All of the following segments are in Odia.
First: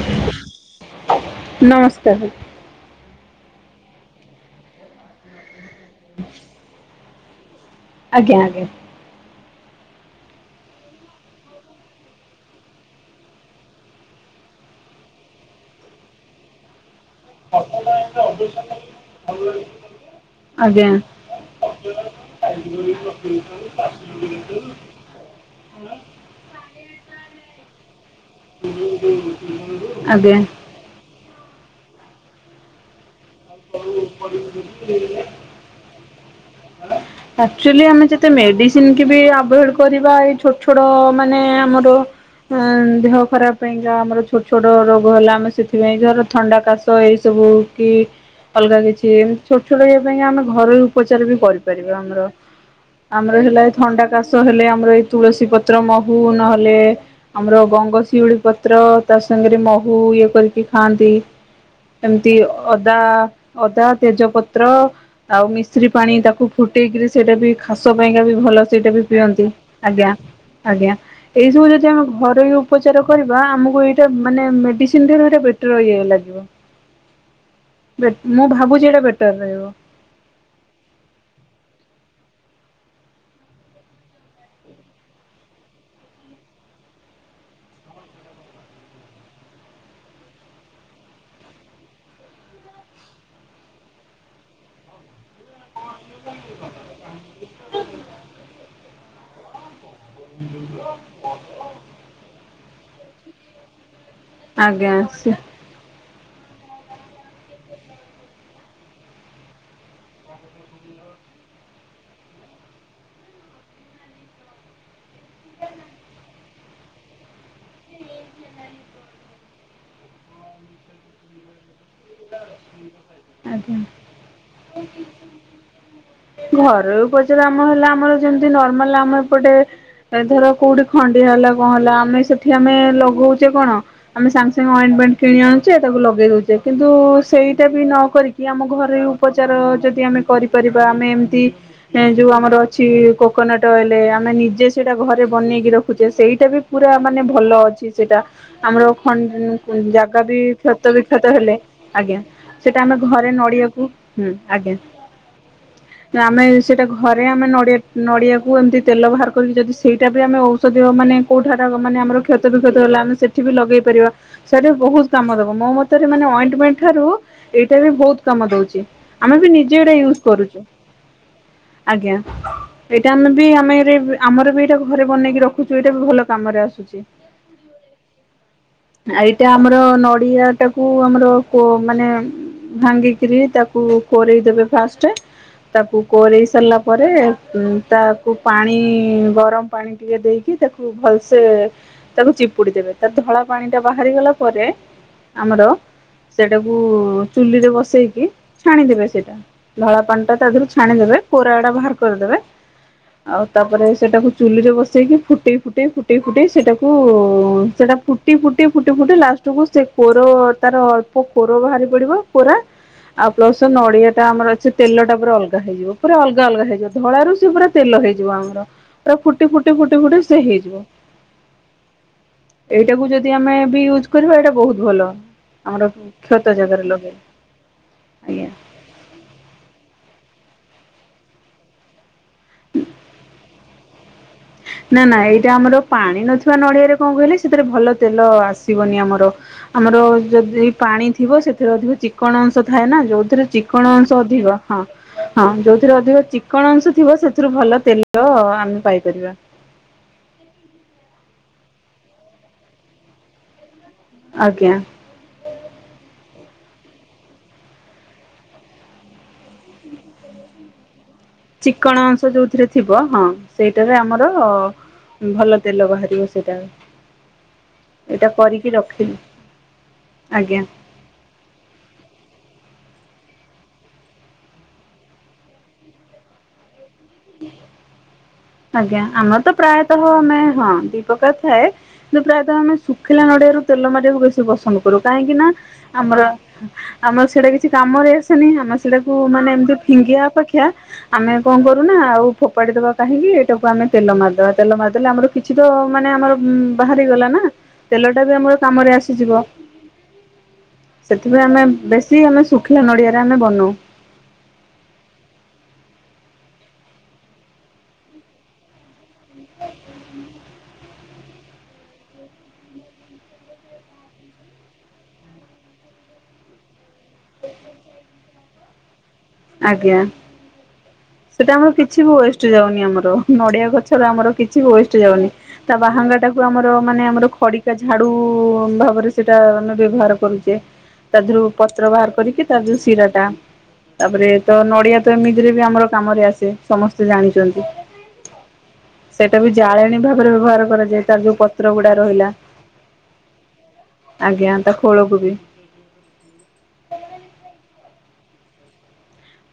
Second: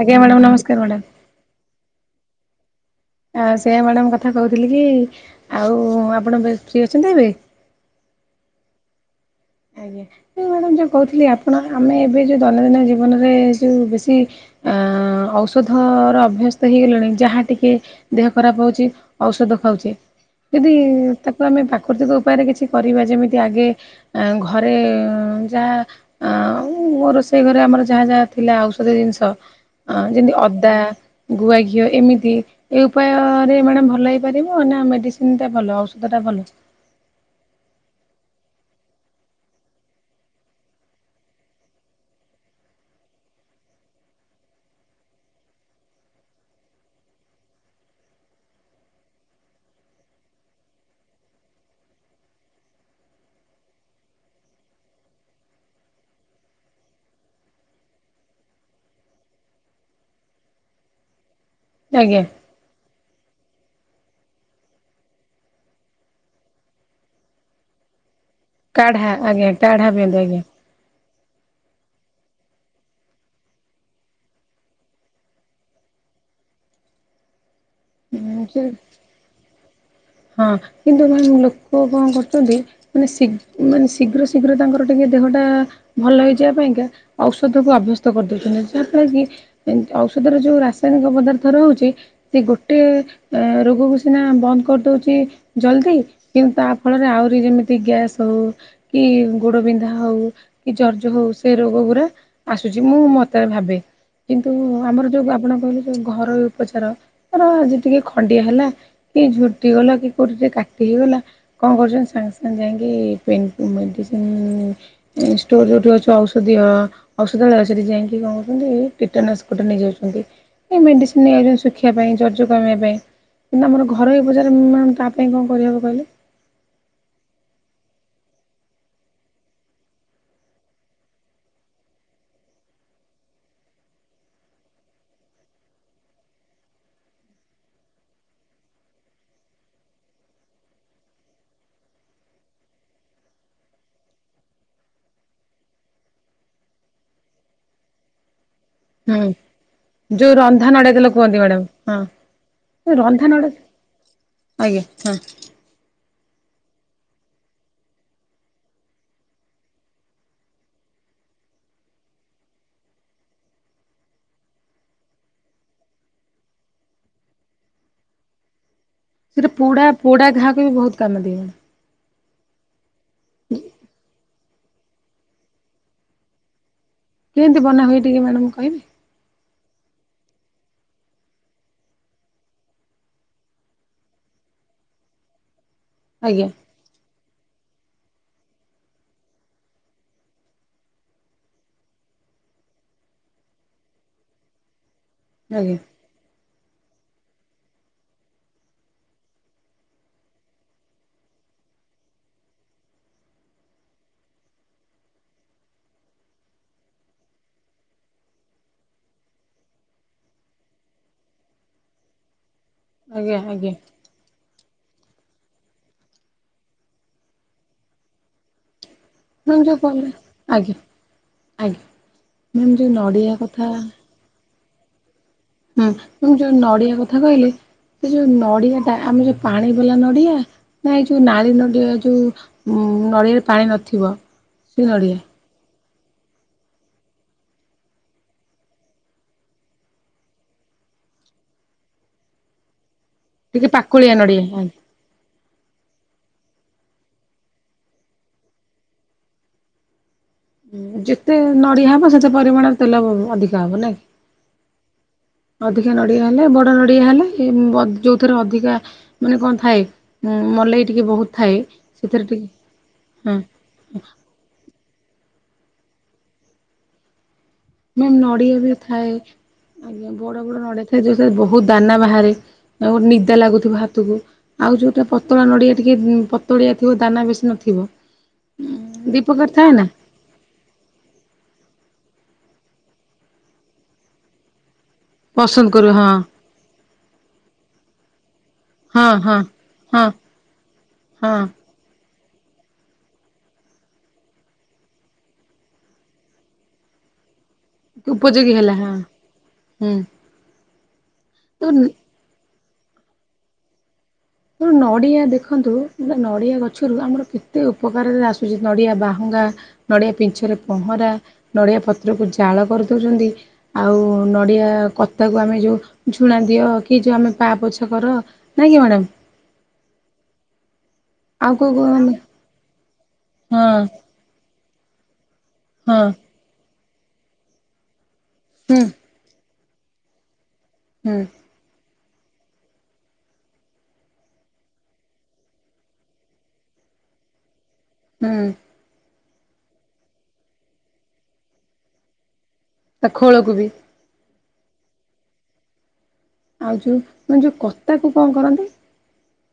ଆଜ୍ଞା ମ୍ୟାଡ଼ାମ ନମସ୍କାର ମ୍ୟାଡ଼ାମ ନମସ୍କାର। ଆ ସେୟା ମ୍ୟାଡ଼ାମ୍ କଥା କହୁଥିଲି କି, ଆଉ ଆପଣ ଏବେ ଫ୍ରି ଅଛନ୍ତି ଏବେ? ଆଜ୍ଞା ଆଜ୍ଞା ‌। ଆଜ୍ଞା, ଏଇ ମ୍ୟାଡ଼ାମ ଯଉ କହୁଥିଲି, ଆପଣ ଆମ ଏବେ ଯଉ ଦୈନନ୍ଦିନ ଜୀବନରେ ଯେଉଁ ବେଶୀ ଆଁ ଔଷଧର ଅଭ୍ୟାସ ହେଇଗଲେଣି, ଯାହା ଟିକେ ଦେହ ଖରାପ ହଉଚି ଔଷଧ ଖାଉଚେ। ଯଦି, ଆଜ୍ଞା ଉଁ ତାକୁ ଆମେ ପ୍ରାକୃତିକ ଉପାୟରେ କିଛି କରିବା, ଯେମିତି ଆଗେ ଆଁ ଘରେ ଯାହା ଆଁ, ମୋ ରୋଷେଇ ଘରେ ଆମର ଯାହା ଯାହା ଥିଲା ଔଷଧୀୟ ଜିନିଷ ଅଁ ଯେମିତି ଆଜ୍ଞା। ଅଦା, ଗୁଆ ଘିଅ, ଏମିତି ଏଇ ଉପାୟରେ ମ୍ୟାଡାମ ଭଲ ହେଇପାରିବ, ନା ମେଡିସିନ ଟା ଭଲ, ଔଷଧ ଟା ଭଲ। ଆକୁଚୁଆଲି ଆମେ ଯେତେ ମେଡିସିନ କି ବି ଆଭଏଡ କରିବା, ଏ ଛୋଟ ଛୋଟ ମାନେ ଆମର ହଁ ଦେହ ଖରାପ ପାଇଁକା, ଆମର ଛୋଟ ଛୋଟ ରୋଗ ହେଲା, ଆମେ ସେଥିପାଇଁ ଧର ଥଣ୍ଡା କାଶ ତ, ଏଇସବୁ କି ଅଲଗା କିଛି, ଛୋଟ ଛୋଟ ଯଉଥି ପାଇଁ କି, ଆମେ ଘରୋଇ ଉପଚାର ବି କରିପାରିବା ଆମର ଆମର ହେଲା ଏ ଥଣ୍ଡା କାଶ ହେଲେ, ଆମର ଏଇ ତୁଳସୀ ପତ୍ର, ମହୁ ନହେଲେ ଆମର ଗଙ୍ଗଶିଉଳି ପତ୍ର ତା ସାଙ୍ଗରେ ମହୁ ଇଏ କରିକି ଖାଆନ୍ତି। ଆଜ୍ଞା ଏମିତି ଅଦା ଅଦା ତେଜପତ୍ର ଆଉ ମିଶ୍ରୀ ପାଣି ତାକୁ ଫୁଟେଇକିରି ସେଇଟା ବି ଖାସ ପାଇଁକା ବି ଭଲ ସେଇଟା ବି କାଢ଼ା ପିଅନ୍ତି ଆଜ୍ଞା କାଢ଼ା ଆଜ୍ଞା ପିଅନ୍ତୁ ଆଜ୍ଞା। ଏଇ ସବୁ ଯଦି ଆମେ ଘରୋଇ ଉପଚାର କରିବା ଆମକୁ ଏଇଟା ମାନେ ମେଡିସିନ ଠାରୁ ଏଇଟା ବେଟର ଇଏ ଲାଗିବ। ମୁଁ ଭାବୁଛି ଏଇଟା ବେଟର ରହିବ। ହଁ କିନ୍ତୁ କ ଲୋକ କଣ କରୁଛନ୍ତି ମାନେ ମାନେ ଶୀଘ୍ର ଶୀଘ୍ର ତାଙ୍କର ଟିକେ ଦେହଟା ଭଲ ହେଇଯିବା ପାଇଁକା ଔଷଧ କୁ ଅଭ୍ୟସ୍ତ କରିଦଉଛନ୍ତି ଯାହା ଫଳା କି ଔଷଧ ର ଯୋଉ ରାସାୟନିକ ପଦାର୍ଥ ରହୁଛି ସେ ଗୋଟେ ଏ ରୋଗକୁ ସିନା ବନ୍ଦ କରିଦଉଛି ଜଲଦି କିନ୍ତୁ ତା ଫଳରେ ଆହୁରି ଯେମିତି ଗ୍ୟାସ୍ ହଉ କି ଗୋଡବନ୍ଧା ହଉ କି ଜର୍ଜ ହଉ ସେ ରୋଗ ଗୁରା ଆସୁଛି ମୁଁ ମତ ଭାବେ। କିନ୍ତୁ ଆଜ୍ଞା ଆମର ଯୋଉ ଆପଣ କହିଲେ ଯୋଉ ଘରୋଇ ଉପଚାର ତର ଆଜି ଟିକେ ଖଣ୍ଡିଆ ହେଲା କି ଝୁଟି ଗଲା କି କୋଉଠି ଟିକେ କାଟି ହେଇଗଲା କଣ କରୁଛନ୍ତି ସାଙ୍ଗେ ସାଙ୍ଗେ ଯାଇକି ପେନ୍ ମେଡିସିନ ଏ ଷ୍ଟୋର ଯୋଉଠି ଅଛି ଔଷଧିୟ ଔଷଧ ବେଳ ସେଠି ଯାଇକି କଣ କହୁଛନ୍ତି କୀଟନାଶକଟ ନେଇଯାଉଛନ୍ତି। ଏ ମେଡ଼ିସିନ ନେଇକି ଶୁଖିବା ପାଇଁ ଜର୍ଜ କମିବା ପାଇଁ ନା ଆଜ୍ଞା ଆମର ଘରୋଇ ଉପଚାର ତା ପାଇଁ କଣ କରିହେବ କହିଲେ। ଘରୋଇ ଉପଚାର ଆମ ହେଲା ଆମର ଯେମତି ନର୍ମାଲ ଆମ ଏପଟେ ଏ ଧର କୋଉଠି ଖଣ୍ଡିଆ ହେଲା କଣ ହେଲା ଆମେ ସେଠି ଆମେ ଲଗଉଛେ କଣ? ଆମେ ସାଙ୍ଗେ ସାଙ୍ଗେ ଅଏଣ୍ଟେମେଣ୍ଟ କିଣି ଆଣୁଛେ ତାକୁ ଲଗେଇ ଦଉଛେ କିନ୍ତୁ ସେଇଟା ବି ନ କରିକି ଆମ ଘରୋଇ ଉପଚାର ଯଦି ଆମେ କରିପାରିବା ଆମେ ଏମିତି ଏ ଯୋଉ ଆମର ଅଛି କୋକୋନଟ୍ ଅଏଲ ଆମେ ନିଜେ ସେଇଟା ଘରେ ବନେଇକି ରଖୁଛେ ସେଇଟା ବି ପୁରା ମାନେ ଭଲ ଅଛି ସେଇଟା। ଆମର ହୁଁ ଫନ ଜାଗା ଯୋଉ ବି ରନ୍ଧା ନଡିଆ କ୍ଷତ ତେଲ ବିକ୍ଷତ କୁହନ୍ତି ହେଲେ ମ୍ୟାଡ଼ାମ ଆଜ୍ଞା। ସେଟା ହଁ ଆମେ ରନ୍ଧା ଘରେ ନଡିଆ ନଡିଆକୁ ହୁଁ ଆଜ୍ଞା। ଆମେ ସେଇଟା ଘରେ ଆମେ ନଡିଆ ନଡିଆକୁ ଏମିତି ତେଲ ବାହାର କରିକି ଯଦି ସେଇଟା ବି ଆମେ ଓଉ ଦିଅ ମାନେ କୋଉଠା ଟା ମାନେ ଆମର କ୍ଷତ ବିକ୍ଷତ ହେଲା ଆମେ ସେଠି ବି ଲଗେଇ ପାରିବା। ସେଠି ବହୁତ କାମ ଦବ ମୋ ମତରେ ମାନେ ଅଏଣ୍ଟମେଣ୍ଟ ଠାରୁ ଏଇଟା ବି ବହୁତ କାମ ଦଉଛି। ଆମେ ସେଟା ବି ନିଜେ ପୋଡା ଏଟା ୟୁଜ ପୋଡା ଘାକୁ କରୁଛୁ। ବି ବହୁତ କାମ ଦିଏ ମ୍ୟାଡ଼ାମ ଆଜ୍ଞା ଏଇଟା ଆମେ ବି ଆମେ ଏ ଆମର ବି ଏଇଟା ଘରେ ବନେଇକି ରଖୁଛୁ ଏଇଟା ବି ଭଲ କାମରେ ଆସୁଛି। କେମିତି ବନା ହୁଏ ଟିକେ ମ୍ୟାଡ଼ାମ କହିବେ। ଆଉ ଏଇଟା ଆମର ନଡିଆ ଟାକୁ ଆମର କୋ ମାନେ ଭାଙ୍ଗିକିରି ତାକୁ କୋରେଇ ଦେବେ ଫାଷ୍ଟ ତାକୁ କୋରେଇ ଆଜ୍ଞା ସାରିଲା ପରେ ଉ ତାକୁ ପାଣି ଗରମ ପାଣି ଟିକେ ଦେଇକି ତାକୁ ଭଲସେ ତାକୁ ଚିପୁଡ଼ି ଦେବେ ତା ଧଳା ପାଣି ଟା ବାହାରି ଗଲା ପରେ ଆମର ଆଜ୍ଞା ସେଟାକୁ ଚୁଲିରେ ବସେଇକି ଛାଣିଦେବେ ସେଇଟା। ଧଳା ପାଣି ଟା ତା ଦେହରୁ ଛାଣିଦେବେ କୋରା ଆଡ଼ା ବାହାର କରିଦେବେ। ଆଉ ତାପରେ ସେଟାକୁ ଚୁଲିରେ ବସେଇକି ଫୁଟେଇ ଫୁଟେଇ ଫୁଟେଇ ଫୁଟେଇ ସେଟାକୁ ସେଟା ଫୁ ଫୁଟି ଫୁଟି ଫୁଟି ଫୁଟି ଲାଷ୍ଟକୁୁ ସେ କୋର ତାର ଅଳ୍ପ କୋର ବାହାରି ପଡିବ। ପୁରା ଆଉ ଆଜ୍ଞା ପ୍ଲସ୍‌ ଆଜ୍ଞା ନଡିଆ ଟା ଆମର ଅଛି। ତେଲ ଟା ପୁରା ଅଲଗା ହେଇଯିବ। ପୁରା ଅଲଗା ଅଲଗା ହେଇଯିବ। ଧଳାରୁ ସେ ପୁରା ତେଲ ହେଇଯିବ ଆମର। ପୁରା ଫୁଟି ମ୍ୟାମ୍ ଫୁଟି ଯୋଉ ଫୁଟି କହିଲେ ଫୁଟି ସେ ଆଜ୍ଞା ହେଇଯିବ। ଆଜ୍ଞା ମ୍ୟାମ୍ ଯୋଉ ଏଇଟାକୁ ଯଦି ନଡ଼ିଆ ଆମେ କଥା ବି ୟୁଜ୍‌ କରିବା ଏଇଟା ବହୁତ ଭଲ। ହୁଁ ଆମର ମୁଁ କ୍ଷତ ଯୋଉ ଜାଗାରେ ନଡିଆ ଲଗେଇଲେ କଥା କ କହିଲେ ସେ ଯୋଉ ଆଜ୍ଞା। ନଡିଆ ଟା ଆମେ ଯୋଉ ପାଣି ବାଲା ନଡିଆ। ନାଇଁ ଯୋଉ ନାଳୀ ନଡିଆ ଯୋଉ ନଡ଼ିଆରେ ପାଣି ନଥିବ। ସେ ନା ନା ନଡ଼ିଆ ଏଇଟା ଆମର ପାଣି ନଥିବା ନଡିଆରେ କଣ କହିଲେ ସେଥିରେ ଭଲ ତେଲ ଆସିବନି ଆମର। ଆମର ଯଦି ପାଣି ଥିବ ସେଥିରେ ଅଧିକ ଚିକଣ ଅଂଶ ଥାଏ ନା ଯୋଉ ସେଥିରେ ଟିକେ ଚିକଣ ପାକୁଳିଆ ଅଂଶ ନଡ଼ିଆ ଅଧିକ ହଁ। ହଁ ଯୋଉଥିରେ ଅଧିକ ଚିକଣ ଅଂଶ ଥିବ ସେଥିରୁ ଭଲ ତେଲ ଆମେ ପାଇପାରିବା। ଯେତେ ନଡିଆ ହବ ସେତେ ପରିମାଣର ତେଲ ଅଧିକ ହବ ନାଇଁ। ଆଜ୍ଞା। ଅଧିକା ନଡ଼ିଆ ହେଲେ ବଡ଼ ନଡ଼ିଆ ହେଲେ ଯେଉଁଥିରେ ଅଧିକା ମାନେ କଣ ଥାଏ। ଉଁ ମଲେଇ ଟିକେ ବହୁତ ଥାଏ ଚିକଣ ସେଥିରେ ଅଂଶ ଟିକେ ଯୋଉଥିରେ ଥିବ ହଁ ସେଇଟାରେ ଆମର ତ ଭଲ ତେଲ ବାହାରିବ ସେଇଟା। ନା ଏଇଟା ନଡ଼ିଆ କରିକି ବି ଥାଏ ରଖିଲି ଆଜ୍ଞା ବଡ ଆଜ୍ଞା। ବଡ ନଡିଆ ଥାଏ ଯୋଉରେ ବହୁତ ଦାନା ବାହାରେ। ଆ ଗୋଟେ ନିଦା ଲାଗୁଥିବ ହାତକୁ। ଆଉ ଯୋଉଟା ପତଳା ନଡିଆ ଟିକେ ପତଳିଆ ଥିବ ଦାନା ବେଶୀ ନଥିବ। ଆଜ୍ଞା ଦି ଆମର ପ୍ରକାର ତ ଥାଏ ନା ପ୍ରାୟତଃ ଆମେ ହଁ ଦିପ୍ରକାର ଥାଏ କିନ୍ତୁ ପ୍ରାୟତଃ ଆମେ ଶୁଖିଲା ନଡିଆରୁ ତେଲ ମାରିବାକୁ ବେଶୀ ପସନ୍ଦ। କରୁ କାହିଁକି ନା ପସନ୍ଦ କରୁ ହଁ ଆମର ଆମର ସେଇଟା କିଛି କାମରେ ଆସେନି, ଆମେ ହଁ ସେଟାକୁ ହଁ ମାନେ ଏମିତି ହଁ। ଫିଙ୍ଗିବା ଅପେକ୍ଷା ଆମେ ହଁ କଣ କରୁନା ଆଉ ଫୋପାଡି ଦବା କାହିଁକି ସେଇଟାକୁ ଆମେ ତେଲ ମାରିଦବା, ତେଲ ମାରିଦେଲେ, ଆମର କିଛି ତ ମାନେ ଆମର ବାହାରି ଗଲା ନା। ତେଲ ଟା ବି ଉପଯୋଗୀ ଆମର ହେଲା ହଁ କାମରେ ଆସିଯିବ। ହୁଁ ସେଥିପାଇଁ ଆମେ ତ ବେଶୀ ଆମେ ଶୁଖିଲା ନଡିଆରେ ଆମେ ବନୋଉ। ତେଣୁ ନଡ଼ିଆ ଦେଖନ୍ତୁ, ନଡ଼ିଆ ଗଛରୁ ଆମର କେତେ ଉପକାରରେ ଆସୁଛି, ନଡ଼ିଆ ବାହୁଙ୍ଗା ନଡିଆ ପିଞ୍ଛରେ ପହଁରା, ନଡିଆ ପତ୍ରକୁ ଜାଳ କରିଦୋଉଛନ୍ତି। ଆଉ ନଡ଼ିଆ କତାକୁ ଆମେ ଯୋଉ ଝୁଣା ଦିଅ କି, ଯୋଉ ଆମେ ପା ପୋଛା କର। ନାକି ମ୍ୟାଡ଼ାମ୍। ଆଜ୍ଞା ଆଉ ସେଟା କୋଉ ଆମର କୋଉ କିଛି ଆମେ ବି ୱେଷ୍ଟ ଯାଉନି ଆମର। ନଡିଆ ହଁ ଗଛର ଆମର କିଛି କିଛି ୱେଷ୍ଟ ଯାଉନି ତା ହଁ ବାହାଙ୍ଗା ଟାକୁ ଆମର ମାନେ ଆମର ଖଡି ଝାଡୁ ହୁଁ ଭାବରେ ସେଇଟା ଆମେ ବ୍ୟବହାର କରୁଛେ। ହୁଁ ତା ଦେହରୁ ପତ୍ର ବାହାର କରିକି ତା ଯୋଉ ଶିରାଟା। ତାପରେ ତ ନଡିଆ ତ ଏମିତିରେ ବି ଆମର କାମରେ ଆସେ ସମସ୍ତେ ଜାଣିଛନ୍ତି। ହୁଁ। ସେଇଟା ବି ଜାଳେଣୀ ଭାବରେ ବ୍ୟବହାର କରାଯାଏ। ତାର ଯୋଉ ପତ୍ର ଗୁଡାକ ରହିଲା। ତା ଖୋଳକୁ ବି। ଆଜ୍ଞା ତା ଖୋଳକୁ ବି। ଆଉ ଯୋଉ ମାନେ ଯୋଉ କତା କ କଣ କରନ୍ତି?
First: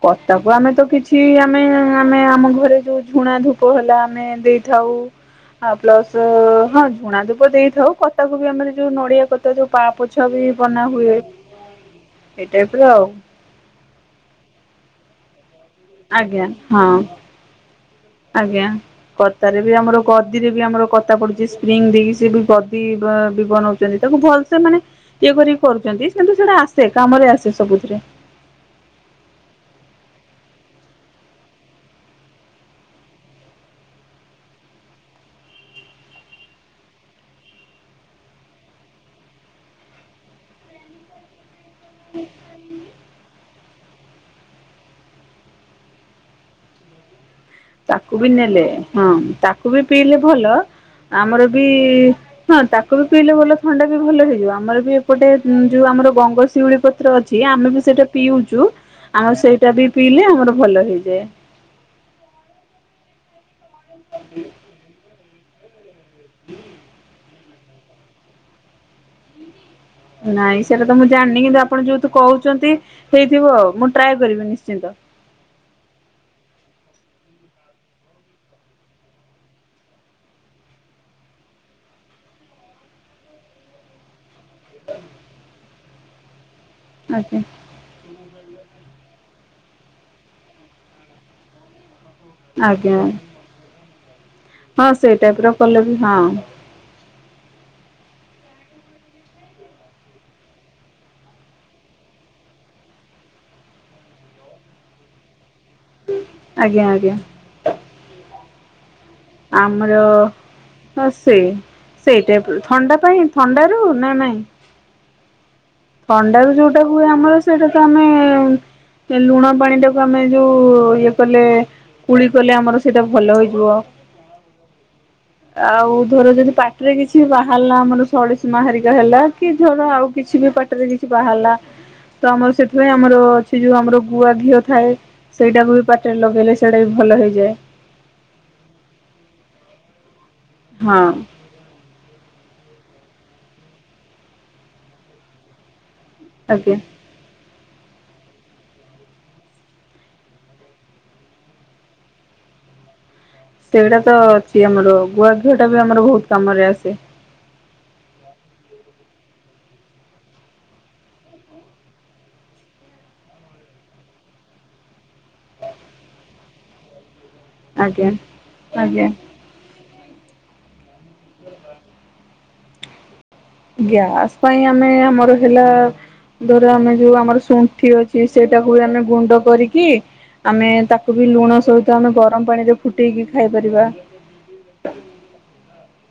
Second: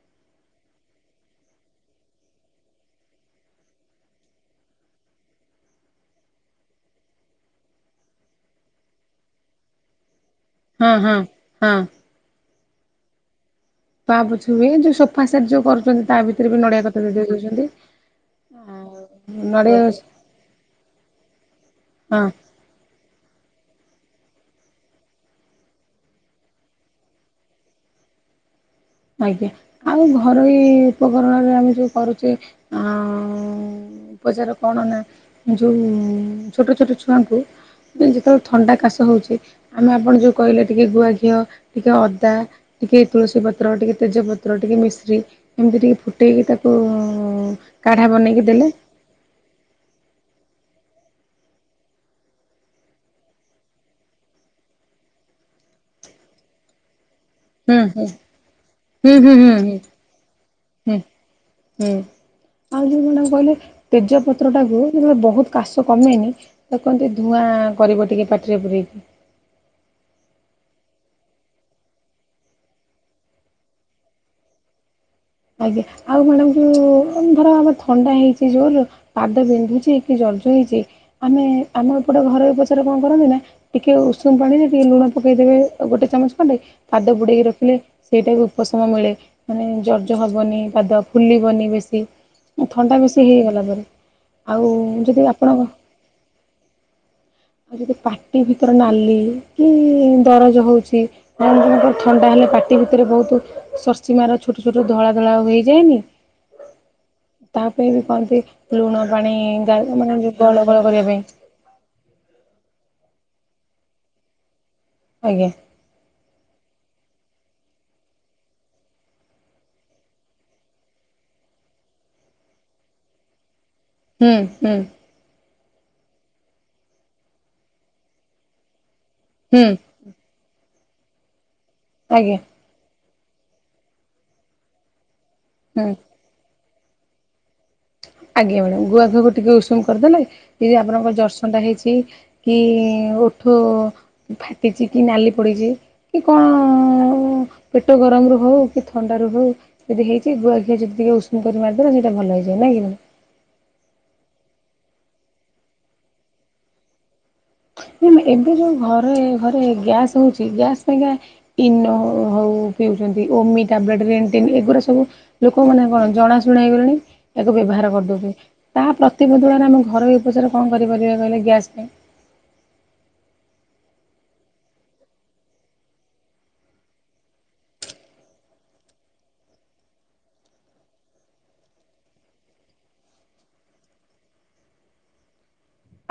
କତାକୁ ଆମେ ତ କିଛି ଆମେ ଆମେ ଆମ ଘରେ ଯୋଉ ଝୁଣା ଧୂପ ହେଲା, ଆମେ ଦେଇଥାଉ। ହଁ ପ୍ଲସ ହଁ ଝୁଣା ଧୂପ ଦେଇଥାଉ। କତାକୁ ବି ଆମ ଯୋଉ ନଡିଆ କତା ଯୋଉ ପା ପୋଛ ବି ବନା ହଁ ହଁ ହୁଏ। ହଁ ଏଇ ଟାଇପ୍ ର ଆଉ। ପା ପଛ ହୁଏ, ଯୋଉ ସୋଫା ସେଟ ଯୋଉ କରୁଛନ୍ତି ତା ଆଜ୍ଞା ଭିତରେ ବି ନଡିଆ ହଁ କତା ଦେଇ ଦଉଛନ୍ତି। ଆଜ୍ଞା, ଆଉ କତାରେ ବି ନଡ଼ିଆ ଆମର ଗଦିରେ ବି ଆମର କତା ପଡୁଛି, ସ୍ପ୍ରିଙ୍ଗ ଦେଇକି ହଁ ସିଏବି ‌। ଗଦି ବ ବି ବନଉଛନ୍ତି, ତାକୁ ଭଲସେ ମାନେ। ଇଏ କରିକି କରୁଛନ୍ତି କିନ୍ତୁ ସେ ରା ଆସେ, କାମରେ ଆସେ ସବୁଥିରେ। ଆଜ୍ଞା, ଆଉ ଘରୋଇ ଉପକରଣରେ ଆମେ ଯୋଉ କରୁଛେ ଆଁ ଉପଚାର କଣ ନା ଯୋଉ ଛୋଟ ଛୋଟ ଛୁଆଙ୍କୁ। ଯୋଉ ଯେତେବେଳେ ଥଣ୍ଡା କାଶ ହଉଛି। ଆମେ ଆପଣ ଯୋଉ କହିଲେ ଟିକେ ଗୁଆ ଘିଅ ଟିକେ ଅଦା ଟିକେ ତୁଳସୀ ପତ୍ ପତ୍ର ଟିକେ ତେଜପତ୍ର ଟିକେ ମିଶ୍ରି ଏମିତି ଟିକେ ଫୁଟେଇକି ତାକୁ ଉଁ। କାଢା ତାକୁ ବି ବନେଇକି ନେଲେ ଦେଲେ। ହଁ ତାକୁ ବି ପିଇଲେ ଭଲ ଆମର ବି। ହଁ ତାକୁ ବି ପିଇଲେ ଭଲ ଥଣ୍ଡା ବି ଭଲ ହେଇଯିବ ଆମର ବି ଏପଟେ ଯୋଉ ଆମର ଗଙ୍ଗଶିଉଳି ପ ତ୍ର ଅଛି ଆମେ ହୁଁ ବି ସେଇଟା ହୁଁ ପିଉଛୁ ହୁଁ ଆମ ହୁଁ ହୁଁ ସେଇଟା ହୁଁ ବି ପିଇଲେ ଆମର ଭଲ ହୁଁ ହେଇଯାଏ। ହୁଁ ଆଉ ଯୋଉ କଣ ଟା କହିଲେ ତେଜପତ୍ର ଟାକୁ ଟିକେ ବହୁତ। କାଶ କମେନି ତ କୁହନ୍ତି ଧୂଆଁ କରିବ ଟିକେ ପାଟିରେ ପୁରେଇକି। ନାଇଁ ସେଇଟା ତ ମୁଁ ଜାଣିନି କିନ୍ତୁ ଆପଣ ଯେହେତୁ କହୁଛନ୍ତି ହେଇଥିବ ଆଉ ମୁଁ ଟ୍ରାଏ କରିବି ନିଶ୍ଚିନ୍ତ। ଆଜ୍ଞା ଆଉ ମ୍ୟାଡ଼ାମ ଯୋଉ ଧର ଆମେ ଥଣ୍ଡା ହେଇଛି ଜୋରେ। ପାଦ ବିନ୍ଧୁଛି କି ଦର୍ଜ ହେଇଛି ଆମେ ଆମ ଏପଟେ ଘରୋଇ ଉପଚାର କଁ କରନ୍ତି ନା। ଟିକେ ଉଷୁମ ପାଣିରେ ଟିକେ ଲୁଣ ପକେଇ ଦେବେ ଗୋଟେ ଚାମଚ ଖଣ୍ଡେ। ପାଦ ଆଜ୍ଞା ବୁଡ଼େଇକି ରଖିଲେ ସେଇଟା ବି ଉପଶମ ମିଳେ ମାନେ ଦ ଦରଜ ହବନି ପାଦ ଫୁଲିବନି ବେଶୀ। ଆଉ ଆଜ୍ଞା ଥଣ୍ଡା ବେଶୀ ହେଇଗଲା ପରେ ଆଉ ହଁ ସେଇ ଯଦି ଟାଇପ ର ଆପଣ। କଲେ ବି ହଁ। ଆଉ ଯଦି ପାଟି ଭିତର ନାଲି କି ଦରଜ ହଉଛି। ଜଣ ଜଣଙ୍କ ର ଥଣ୍ଡା ହେଲେ ପାଟି ଭିତରେ ବହୁତୁ। ସର ସିନା ର ଛୋଟ ଛୋଟ ଧଳା ଧଳା ହେଇ ଯାଏନି। ଆଜ୍ଞା ଆଜ୍ଞା। ତା ପାଇଁ ବି କହନ୍ତି ଲୁଣ ପାଣି ଗା ଆମର ମାନେ ଗଳ ଭଳ କରିବା ହଁ ପାଇଁ। ସେ ସେଇ ଟାଇପ୍ ର ଥଣ୍ଡା ପାଇଁ ଥଣ୍ଡାରୁ ନା ନାଇଁ। ଆଜ୍ଞା। ଥଣ୍ଡା ର ଯୋଉଟା ହୁଏ ଆମର ସେଇଟା ତ ଆମେ। ଏ ଲୁଣ ପାଣି ଟାକୁ ଆମେ ଯୋଉ ଇଏ କଲେ। କୁଳି କଲେ ଆମର ସେଇଟା ଭଲ ହୋଇଯିବ। ହୁଁ ହୁଁ। ଆଉ ଧର ଯଦି ପାଟିରେ କିଛି ବାହାରିଲା ଆମର ସଳିସିମା ହେରିକା ହେଲା। କି ହୁଁ ଧର ଆଉ କିଛି ବି ପାଟିରେ କିଛି ବାହାରିଲା ତ ଆଜ୍ଞା ଆମର ସେ। ସେଥିପାଇଁ ଆମର ଅଛି ଯୋଉ ଆମର ଗୁଆ ଘିଅ ଥାଏ ସେଇଟାକୁ ବି ହୁଁ। ପାଟି ରେ ଲଗେଇଲେ ସେଇଟା ବି ଭଲ ହେଇଯିବ। ଆଜ୍ଞା ମ୍ୟାଡାମ ଗୁଆ ଘିଅକୁ ଟିକେ ଉଷୁମ କରିଦେଲେ ଏଇ ଯୋଉ ହଁ ଆପଣଙ୍କ ଜରଷ ଥଣ୍ଡା ହେଇଛି କି ଓଠ ଫାଟିଛି କି ନାଲି ପଡିଛି କି କଣ। ଆଜ୍ଞା। ଆଉ ପେଟ ଗରମ ରୁ ହଉ କି ଥଣ୍ଡା ରୁ ହଉ। ଯଦି ହେଇଛି ଗୁଆଘିଅ ଯଦି ଟିକେ ଉଷୁମୁ କରି ମାରି ଦବା ସେଇଟା ଭଲ ହେଇଯିବ ନାଇଁ କି। ସେଗୁଡା ତ ଅଛି ଆମର ଗୁଆଘିଅ ଟା ବି ଆମର ବହୁତ କାମ ରେ ଆସେ। ପୁଣି ଏବେ ଯୋଉ ଘରେ ଘରେ ଗ୍ୟାସ୍ ହଉଛି ଗ୍ୟାସ୍ ପାଇଁକା। ଇନୋ ହଉ ପିଉଛନ୍ତି ଓମି ଟ୍ୟାାବ୍ଲେଟ୍ ରେଣ୍ଟିନ୍ ଏଗୁଡ଼ା ସବୁ। ଲୋକମାନେ କଣ ଜଣାଶୁଣା ହେଇଗଲେଣି। ଏହାକୁ ବ୍ୟବହାର ଆଜ୍ଞା କରିଦେଉଛି, ତା ଆଜ୍ଞା। ପ୍ରତିବଦଳରେ ଆମେ ଘରୋଇ ଉପଚାର କଣ କରିପାରିବା କହିଲେ? ଗ୍ୟାସ୍ ଗ୍ୟାସ ପାଇଁ ଆମେ ଆମର ହେଲା ଧର ଆମେ ଯୋଉ ଆମର ଶୁଣ୍ଠି ଅଛି ସେଇଟାକୁ ବି ଆମେ ଗୁଣ୍ଡ କରିକି ଆମେ ତାକୁ ବି ଲୁଣ ସହିତ ଆମେ ଗରମ ପାଣିରେ ଫୁଟେଇକି ଖାଇପାରିବା।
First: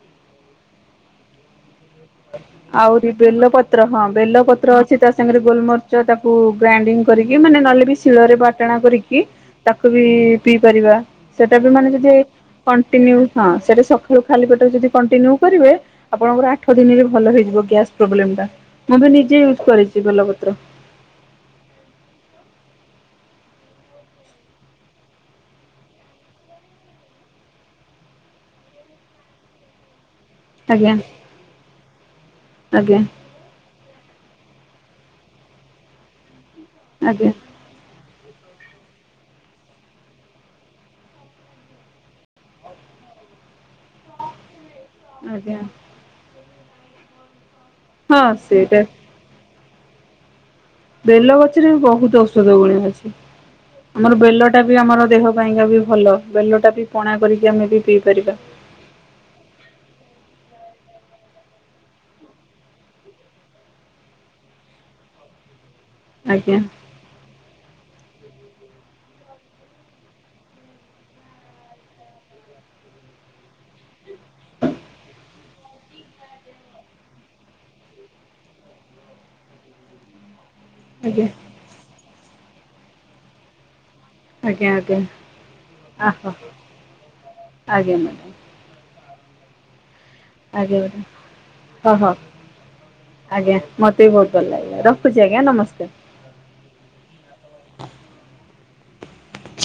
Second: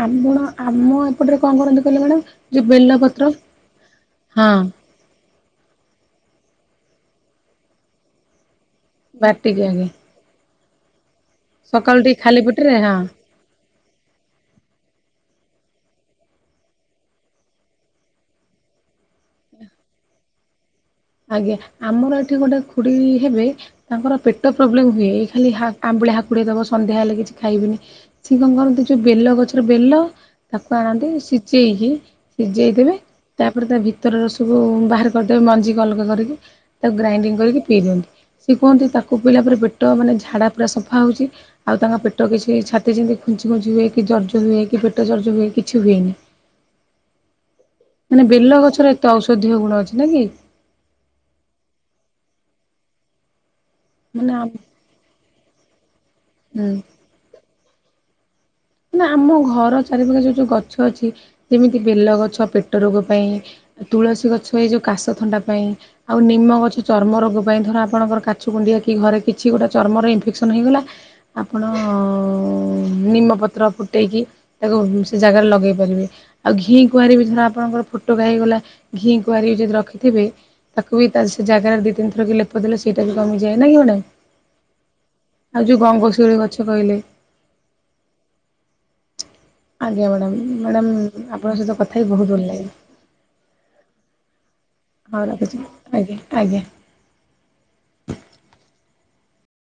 ଆପଣ ଆମ ଏପଟରେ କଣ କରନ୍ତୁ କହିଲେ ମ୍ୟାଡ଼ାମ? ଯୋଉ ଆହୁରିି ବେଲପତ୍ର ବେଲପତ୍ର ହଁ ବେଲପତ୍ର ସେ ତା ସାଙ୍ଗରେ ଗୋଲମର୍ଚ ତାକୁ ଗ୍ରାଇଣ୍ଡିଙ୍ଗ କରିକି ମାନେ ନହେଲେ ବି ଶିଳରେ ବାଟଣା କରିକି କି ବାଟିକି ତାକୁ ଆଗେ ବି ପିଇ ପାରିବା, ସେଟା ବି ମାନେ ସକାଳୁ ଯଦି ଟିକେ ଖାଲି ପେଟରେ କଣ୍ଟିନ୍ୟୁ ହଁ ସେଠି ସକାଳୁ ଖାଲି ପେଟ ଯଦି କଣ୍ଟିନ୍ୟୁ କରିବେ ଆପଣଙ୍କର ଅଳ୍ପ ଦିନରେ ଭଲ ହେଇଯିବ ଗ୍ୟାସ୍ ପ୍ରୋବ୍ଲେମ ଟା, ମୁଁ ବି ନିଜେ ୟୁଜ୍ କରିଛି ବେଲପତ୍ର। ଆଜ୍ଞା ଆମର ଏଠି ଗୋଟେ ଖୁଡି ହେବେ ତାଙ୍କର ପେଟ ପ୍ରୋବ୍ଲେମ ହୁଏ ଖାଲି ଆମ୍ବଳି ହାକୁଡ଼ି ଦେବ ସନ୍ଧ୍ୟା ହେଲେ କିଛି ଖାଇବେନି। ସିଏ କଣ କରନ୍ତି ଯୋଉ ବେଲ ଗଛର ବେଲ ତାକୁ ଆଜ୍ଞା ଆଣନ୍ତି ସିଝେଇକି ସିଝେଇ ଦେବେ ଆଜ୍ଞା। ତାପରେ ତା ଭିତର ରସକୁ ବାହାର କରିଦେବେ ମଞ୍ଜିିକି ଅଲଗା କରିକି ତାକୁ ଆଜ୍ଞା ଗ୍ରାଇଣ୍ଡିଙ୍ଗ କରିକି ପିଇ ଦିଅନ୍ତି। ସିଏ କୁହନ୍ତି ତାକୁ ପିଲା ପରେ ପେଟ ମାନେ ଝାଡ଼ା ପୁରା ସଫା ହଉଛି। ଆଉ ତାଙ୍କ ପେଟ କିଛି ଛାତି ଯେମିତି ଖୁଞ୍ଚି ଖୁଞ୍ଚି ହଏ କି ଜର୍ଜ ହୁଏ କି ପେଟ ଜର୍ଜ ହୁଏ ଆଜ୍ଞା କିଛି ହୁଏନି। ହଁ ମାନେ ବେଲ ସେଇଟା ଗଛର ଏତେ ଔଷଧୀୟ ଗୁଣ ଅଛି ନା କି? ବେଲ ଗଛରେ ବି ବହୁତ ଔଷଧ ଗୁଣ ଅଛି। ଆମର ମାନେ ବେଲ ଆମ୍ ଟା ବି ଆମର ଦେହ ପାଇଁକା ବି ଭଲ ବେଲ ହୁଁ ଟା ବି ପଣା କରିକି ଆମେ ବି ପିଇ ପାରିବା। ମ ଆମ ଘର ଚାରିପାଖରେ ଯୋଉ ଯୋଉ ଗଛ ଅଛି ଯେମିତି ବେଲଗଛ ପେଟ ରୋଗ ପାଇଁ ତୁଳସୀ ଗଛ ଏଇ ଯୋଉ କାଶ ଥଣ୍ଡା ପାଇଁ ଆଉ ଆଜ୍ଞା ନିମ ଗଛ ଚର୍ମ ରୋଗ ପାଇଁ ଧର ଆପଣଙ୍କର କାଛୁ କୁଣ୍ଡିଆ କି ଘରେ କିଛି ଗୋଟେ ଚର୍ମର ଇନଫେକ୍ସନ୍ ହେଇଗଲା ଆପଣ ନିମପତ୍ର ଫୁଟେଇକି ତାକୁ ସେ ଜାଗାରେ ଲଗେଇ ପାରିବେ। ଆଉ ଘି କୁଆଁରୀ ବି ଧର ଆପଣଙ୍କର ଫୋଟକା ହେଇଗଲା ଘି କୁଆରୀ ବି ଯଦି ରଖିଥିବେ ତାକୁ ବି ତା ଆଜ୍ଞା ସେ ଜାଗାରେ ଦି ତିନିଥର ଲପ ଦେଲେ ସେଇଟା ବି କମିଯାଏ ନା କି ମ୍ୟାଡ଼ାମ। ଆଜ୍ଞା ଆଜ୍ଞା ଆଉ ଯୋଉ ଗଙ୍ଗ ଆହ ଶିଉଳି ଗଛ କହିଲେ। ଆଜ୍ଞା। ଆଜ୍ଞା ମ୍ୟାଡ଼ାମ୍ ଆଜ୍ଞା ମ୍ୟାଡ଼ାମ୍ ମ୍ୟାଡ଼ାମ ଆପଣଙ୍କ ସହିତ ହଁ କଥା ହ ହଉ ବହୁତ ଭଲଲାଗିଲା। ଆଜ୍ଞା ମତେ ବି ବହୁତ ଭଲ ଲାଗିଲା। ରଖୁଛି ହଉ ଆଜ୍ଞା ରଖୁଛିି ନମସ୍କାର। ଆଜ୍ଞା ଆଜ୍ଞା।